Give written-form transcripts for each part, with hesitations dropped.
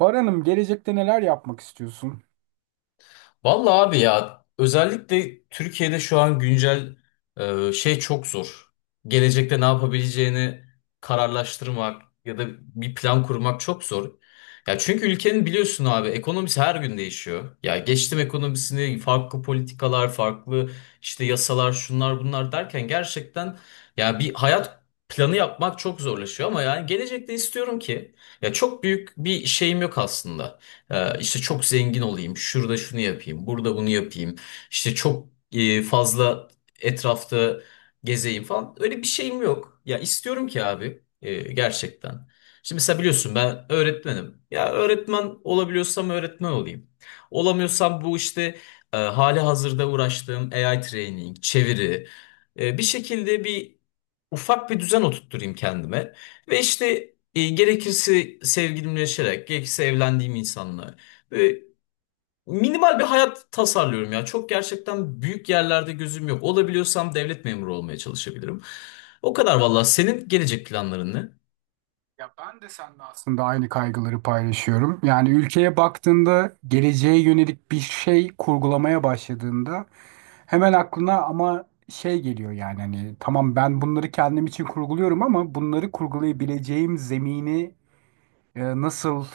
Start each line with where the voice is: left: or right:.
right: Bahar Hanım, gelecekte neler yapmak istiyorsun?
left: Vallahi abi ya özellikle Türkiye'de şu an güncel şey çok zor. Gelecekte ne yapabileceğini kararlaştırmak ya da bir plan kurmak çok zor. Ya çünkü ülkenin biliyorsun abi ekonomisi her gün değişiyor. Ya geçtim ekonomisini farklı politikalar, farklı işte yasalar, şunlar bunlar derken gerçekten ya bir hayat planı yapmak çok zorlaşıyor ama yani gelecekte istiyorum ki ya çok büyük bir şeyim yok aslında. İşte çok zengin olayım, şurada şunu yapayım, burada bunu yapayım. İşte çok fazla etrafta gezeyim falan. Öyle bir şeyim yok. Ya istiyorum ki abi gerçekten. Şimdi mesela biliyorsun ben öğretmenim. Ya öğretmen olabiliyorsam öğretmen olayım. Olamıyorsam bu işte hali hazırda uğraştığım AI training, çeviri, bir şekilde bir ufak bir düzen oturtturayım kendime. Ve işte gerekirse sevgilimleşerek, gerekirse evlendiğim insanla. Böyle minimal bir hayat tasarlıyorum ya. Çok gerçekten büyük yerlerde gözüm yok. Olabiliyorsam devlet memuru olmaya çalışabilirim. O kadar valla. Senin gelecek planların ne?
right: Ya ben de seninle aslında aynı kaygıları paylaşıyorum. Yani ülkeye baktığında geleceğe yönelik bir şey kurgulamaya başladığında hemen aklına ama şey geliyor. Yani hani tamam, ben bunları kendim için kurguluyorum ama bunları kurgulayabileceğim zemini nasıl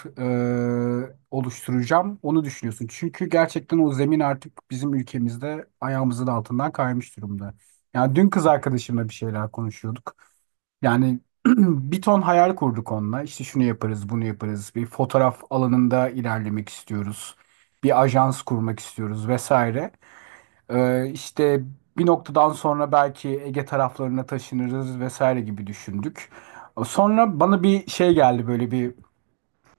right: oluşturacağım onu düşünüyorsun. Çünkü gerçekten o zemin artık bizim ülkemizde ayağımızın altından kaymış durumda. Yani dün kız arkadaşımla bir şeyler konuşuyorduk. Yani bir ton hayal kurduk onunla. İşte şunu yaparız, bunu yaparız. Bir fotoğraf alanında ilerlemek istiyoruz. Bir ajans kurmak istiyoruz vesaire. İşte bir noktadan sonra belki Ege taraflarına taşınırız vesaire gibi düşündük. Sonra bana bir şey geldi, böyle bir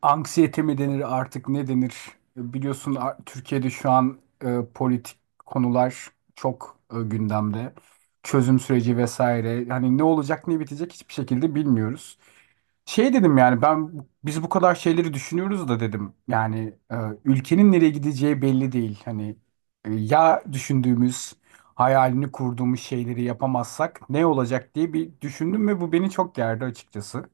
right: anksiyete mi denir artık, ne denir? Biliyorsun, Türkiye'de şu an politik konular çok gündemde. Çözüm süreci vesaire. Hani ne olacak, ne bitecek hiçbir şekilde bilmiyoruz. Şey dedim, yani ben biz bu kadar şeyleri düşünüyoruz da dedim. Yani ülkenin nereye gideceği belli değil. Hani ya düşündüğümüz, hayalini kurduğumuz şeyleri yapamazsak ne olacak diye bir düşündüm ve bu beni çok gerdi açıkçası.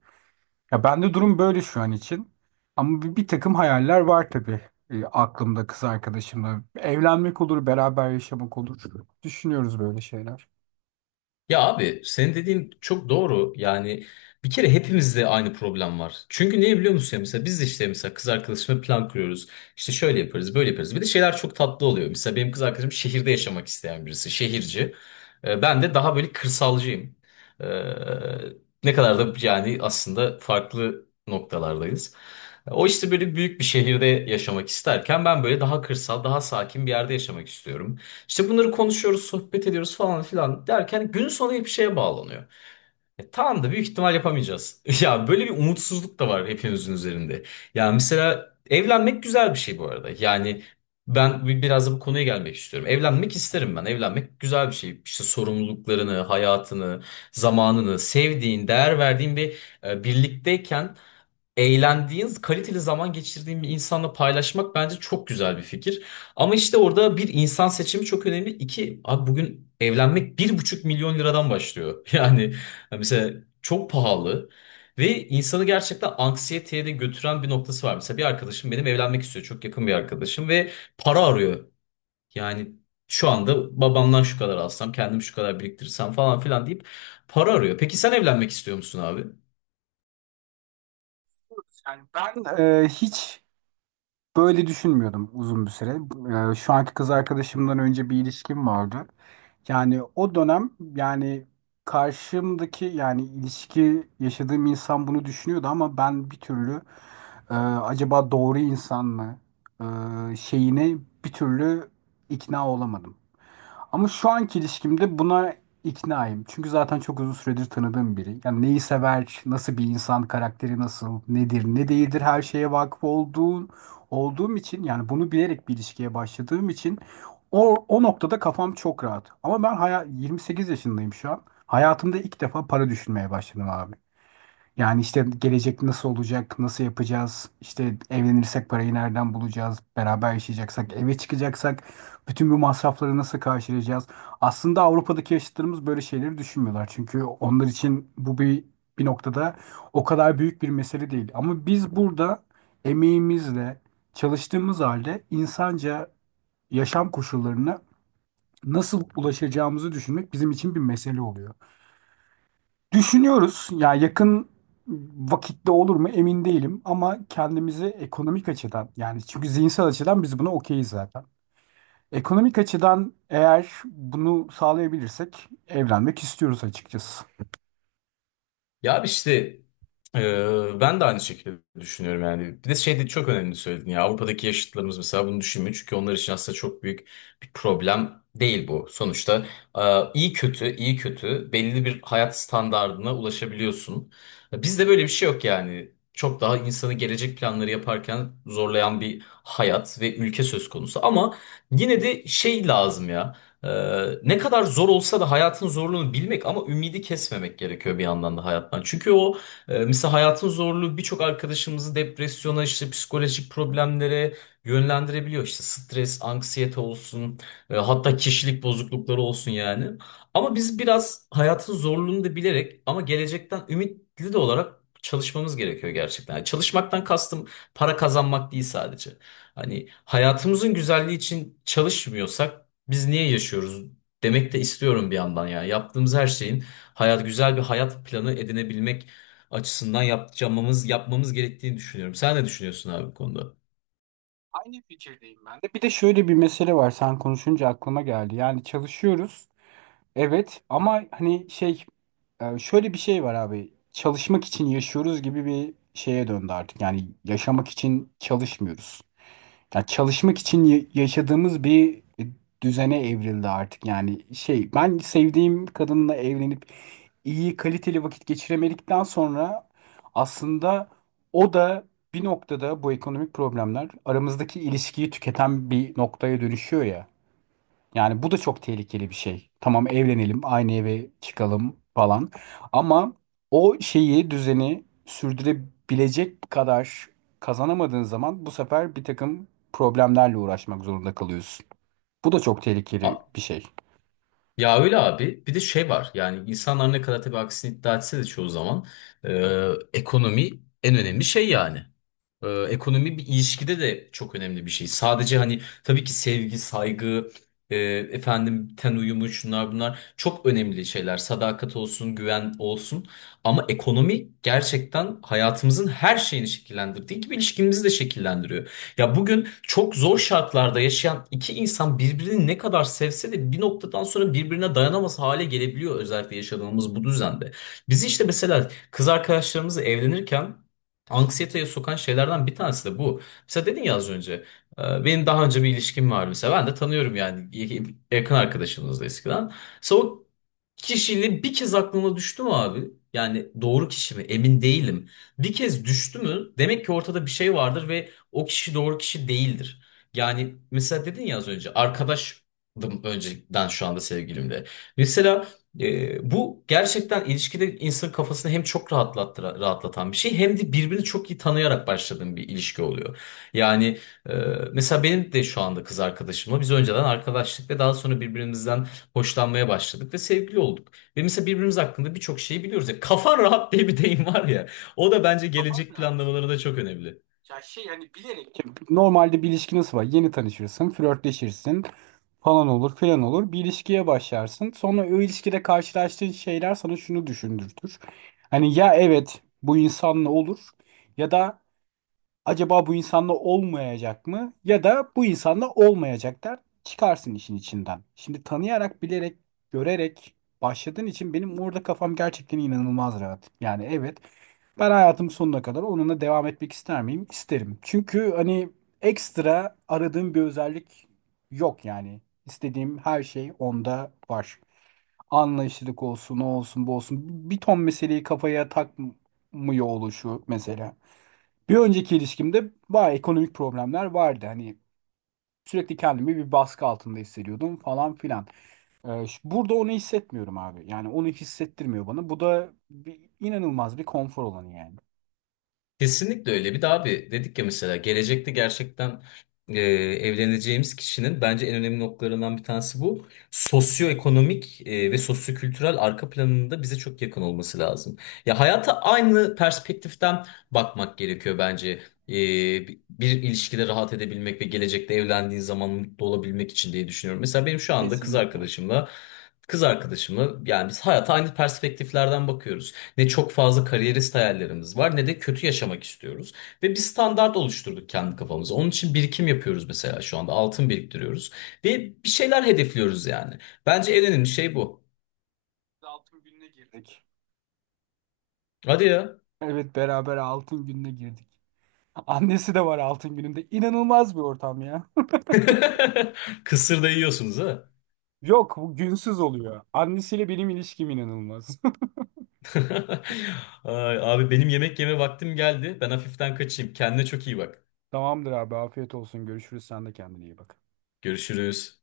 right: Ya bende durum böyle şu an için. Ama bir takım hayaller var tabii. Aklımda kız arkadaşımla. Evlenmek olur, beraber yaşamak olur. Düşünüyoruz böyle şeyler.
left: Ya abi senin dediğin çok doğru. Yani bir kere hepimizde aynı problem var. Çünkü niye biliyor musun ya mesela biz de işte mesela kız arkadaşımla plan kuruyoruz. İşte şöyle yaparız, böyle yaparız. Bir de şeyler çok tatlı oluyor. Mesela benim kız arkadaşım şehirde yaşamak isteyen birisi, şehirci. Ben de daha böyle kırsalcıyım. Ee, Ne kadar da yani aslında farklı noktalardayız. O işte böyle büyük bir şehirde yaşamak isterken ben böyle daha kırsal, daha sakin bir yerde yaşamak istiyorum. İşte bunları konuşuyoruz, sohbet ediyoruz falan filan derken gün sonu hep şeye bağlanıyor. Tamam da büyük ihtimal yapamayacağız. Ya böyle bir umutsuzluk da var hepimizin üzerinde. Ya mesela evlenmek güzel bir şey bu arada. Yani ben biraz da bu konuya gelmek istiyorum. Evlenmek isterim ben. Evlenmek güzel bir şey. İşte sorumluluklarını, hayatını, zamanını, sevdiğin, değer verdiğin bir birlikteyken eğlendiğin, kaliteli zaman geçirdiğin bir insanla paylaşmak bence çok güzel bir fikir. Ama işte orada bir insan seçimi çok önemli. İki, abi bugün evlenmek 1,5 milyon liradan başlıyor. Yani mesela çok pahalı. Ve insanı gerçekten anksiyeteye de götüren bir noktası var. Mesela bir arkadaşım benim evlenmek istiyor. Çok yakın bir arkadaşım ve para arıyor. Yani şu anda babamdan şu kadar alsam, kendim şu kadar biriktirsem falan filan deyip para arıyor. Peki sen evlenmek istiyor musun abi?
right: Ben e, hiç böyle düşünmüyordum uzun bir süre. Şu anki kız arkadaşımdan önce bir ilişkim vardı. Yani o dönem, yani karşımdaki, yani ilişki yaşadığım insan bunu düşünüyordu ama ben bir türlü, acaba doğru insan mı şeyine bir türlü ikna olamadım. Ama şu anki ilişkimde buna iknaayım. Çünkü zaten çok uzun süredir tanıdığım biri. Yani neyi sever, nasıl bir insan, karakteri nasıl, nedir, ne değildir her şeye vakıf olduğum için, yani bunu bilerek bir ilişkiye başladığım için o noktada kafam çok rahat. Ama ben 28 yaşındayım şu an. Hayatımda ilk defa para düşünmeye başladım abi. Yani işte gelecek nasıl olacak, nasıl yapacağız, işte evlenirsek parayı nereden bulacağız, beraber yaşayacaksak, eve çıkacaksak, bütün bu masrafları nasıl karşılayacağız? Aslında Avrupa'daki yaşıtlarımız böyle şeyleri düşünmüyorlar. Çünkü onlar için bu bir noktada o kadar büyük bir mesele değil. Ama biz burada emeğimizle, çalıştığımız halde insanca yaşam koşullarına nasıl ulaşacağımızı düşünmek bizim için bir mesele oluyor. Düşünüyoruz. Ya yakın vakitte olur mu emin değilim ama kendimizi ekonomik açıdan, yani çünkü zihinsel açıdan biz buna okeyiz zaten. Ekonomik açıdan eğer bunu sağlayabilirsek evlenmek istiyoruz açıkçası.
left: Ya abi işte ben de aynı şekilde düşünüyorum yani. Bir de şey de çok önemli söyledin ya Avrupa'daki yaşıtlarımız mesela bunu düşünmüyor. Çünkü onlar için aslında çok büyük bir problem değil bu. Sonuçta e, iyi kötü iyi kötü belli bir hayat standardına ulaşabiliyorsun. Bizde böyle bir şey yok yani. Çok daha insanı gelecek planları yaparken zorlayan bir hayat ve ülke söz konusu. Ama yine de şey lazım ya. Ee, Ne kadar zor olsa da hayatın zorluğunu bilmek ama ümidi kesmemek gerekiyor bir yandan da hayattan. Çünkü o mesela hayatın zorluğu birçok arkadaşımızı depresyona işte psikolojik problemlere yönlendirebiliyor. İşte stres, anksiyete olsun hatta kişilik bozuklukları olsun yani. Ama biz biraz hayatın zorluğunu da bilerek ama gelecekten ümitli de olarak çalışmamız gerekiyor gerçekten. Yani çalışmaktan kastım para kazanmak değil sadece. Hani hayatımızın güzelliği için çalışmıyorsak biz niye yaşıyoruz demek de istiyorum bir yandan ya. Yaptığımız her şeyin hayat güzel bir hayat planı edinebilmek açısından yapacağımız yapmamız gerektiğini düşünüyorum. Sen ne düşünüyorsun abi bu konuda?
right: Aynı fikirdeyim ben de. Bir de şöyle bir mesele var. Sen konuşunca aklıma geldi. Yani çalışıyoruz. Evet ama hani şey, şöyle bir şey var abi. Çalışmak için yaşıyoruz gibi bir şeye döndü artık. Yani yaşamak için çalışmıyoruz. Ya çalışmak için yaşadığımız bir düzene evrildi artık. Yani şey, ben sevdiğim kadınla evlenip iyi kaliteli vakit geçiremedikten sonra aslında o da bir noktada bu ekonomik problemler aramızdaki ilişkiyi tüketen bir noktaya dönüşüyor ya. Yani bu da çok tehlikeli bir şey. Tamam evlenelim, aynı eve çıkalım falan. Ama o şeyi, düzeni sürdürebilecek kadar kazanamadığın zaman bu sefer bir takım problemlerle uğraşmak zorunda kalıyorsun. Bu da çok tehlikeli
left: A-
right: bir şey.
left: Ya öyle abi. Bir de şey var. Yani insanlar ne kadar tabii aksini iddia etse de çoğu zaman e, ekonomi en önemli şey yani. Ekonomi bir ilişkide de çok önemli bir şey. Sadece hani tabii ki sevgi, saygı, e, efendim ten uyumu şunlar bunlar çok önemli şeyler. Sadakat olsun, güven olsun. Ama ekonomi gerçekten hayatımızın her şeyini şekillendirdiği gibi ilişkimizi de şekillendiriyor. Ya bugün çok zor şartlarda yaşayan iki insan birbirini ne kadar sevse de bir noktadan sonra birbirine dayanamaz hale gelebiliyor özellikle yaşadığımız bu düzende. Biz işte mesela kız arkadaşlarımızla evlenirken anksiyeteye sokan şeylerden bir tanesi de bu. Mesela dedin ya az önce benim daha önce bir ilişkim vardı mesela ben de tanıyorum yani yakın arkadaşımızdı eskiden. Mesela o kişiyle bir kez aklıma düştü mü abi? Yani doğru kişi mi? Emin değilim. Bir kez düştü mü? Demek ki ortada bir şey vardır ve o kişi doğru kişi değildir. Yani mesela dedin ya az önce arkadaşdım önceden şu anda sevgilimle. Mesela bu gerçekten ilişkide insanın kafasını hem çok rahatlattı, rahatlatan bir şey hem de birbirini çok iyi tanıyarak başladığın bir ilişki oluyor. Yani e, mesela benim de şu anda kız arkadaşımla biz önceden arkadaşlık ve daha sonra birbirimizden hoşlanmaya başladık ve sevgili olduk. Ve mesela birbirimiz hakkında birçok şeyi biliyoruz. Ya, kafan rahat diye bir deyim var ya. O da bence
right: Kafan
left: gelecek
right: rahat.
left: planlamalarında çok önemli.
right: Ya şey, yani bilerek. Normalde bir ilişki nasıl var? Yeni tanışırsın, flörtleşirsin, falan olur filan olur. Bir ilişkiye başlarsın. Sonra o ilişkide karşılaştığın şeyler sana şunu düşündürtür. Hani ya evet, bu insanla olur, ya da acaba bu insanla olmayacak mı? Ya da bu insanla olmayacak der. Çıkarsın işin içinden. Şimdi tanıyarak, bilerek, görerek başladığın için benim orada kafam gerçekten inanılmaz rahat. Yani evet, ben hayatım sonuna kadar onunla devam etmek ister miyim? İsterim. Çünkü hani ekstra aradığım bir özellik yok yani. İstediğim her şey onda var. Anlayışlılık olsun, o olsun, bu olsun. Bir ton meseleyi kafaya takmıyor oluşu mesela. Bir önceki ilişkimde bayağı ekonomik problemler vardı. Hani sürekli kendimi bir baskı altında hissediyordum falan filan. Burada onu hissetmiyorum abi. Yani onu hissettirmiyor bana. Bu da inanılmaz bir konfor olanı yani.
left: Kesinlikle öyle. Bir de abi dedik ya mesela gelecekte gerçekten evleneceğimiz kişinin bence en önemli noktalarından bir tanesi bu. Sosyoekonomik ve sosyokültürel arka planında bize çok yakın olması lazım. Ya hayata aynı perspektiften bakmak gerekiyor bence. E, bir ilişkide rahat edebilmek ve gelecekte evlendiğin zaman mutlu olabilmek için diye düşünüyorum. Mesela benim şu anda kız
right: Kesinlikle.
left: arkadaşımla yani biz hayata aynı perspektiflerden bakıyoruz. Ne çok fazla kariyerist hayallerimiz var ne de kötü yaşamak istiyoruz. Ve bir standart oluşturduk kendi kafamıza. Onun için birikim yapıyoruz mesela şu anda. Altın biriktiriyoruz. Ve bir şeyler hedefliyoruz yani. Bence en önemli şey bu.
right: Altın gününe girdik.
left: Hadi ya.
right: Evet, beraber altın gününe girdik. Annesi de var altın gününde. İnanılmaz bir ortam ya.
left: Kısır da yiyorsunuz ha.
right: Yok, bu günsüz oluyor. Annesiyle benim ilişkim inanılmaz.
left: Ay, abi benim yemek yeme vaktim geldi. Ben hafiften kaçayım. Kendine çok iyi bak.
right: Tamamdır abi, afiyet olsun. Görüşürüz. Sen de kendine iyi bak.
left: Görüşürüz.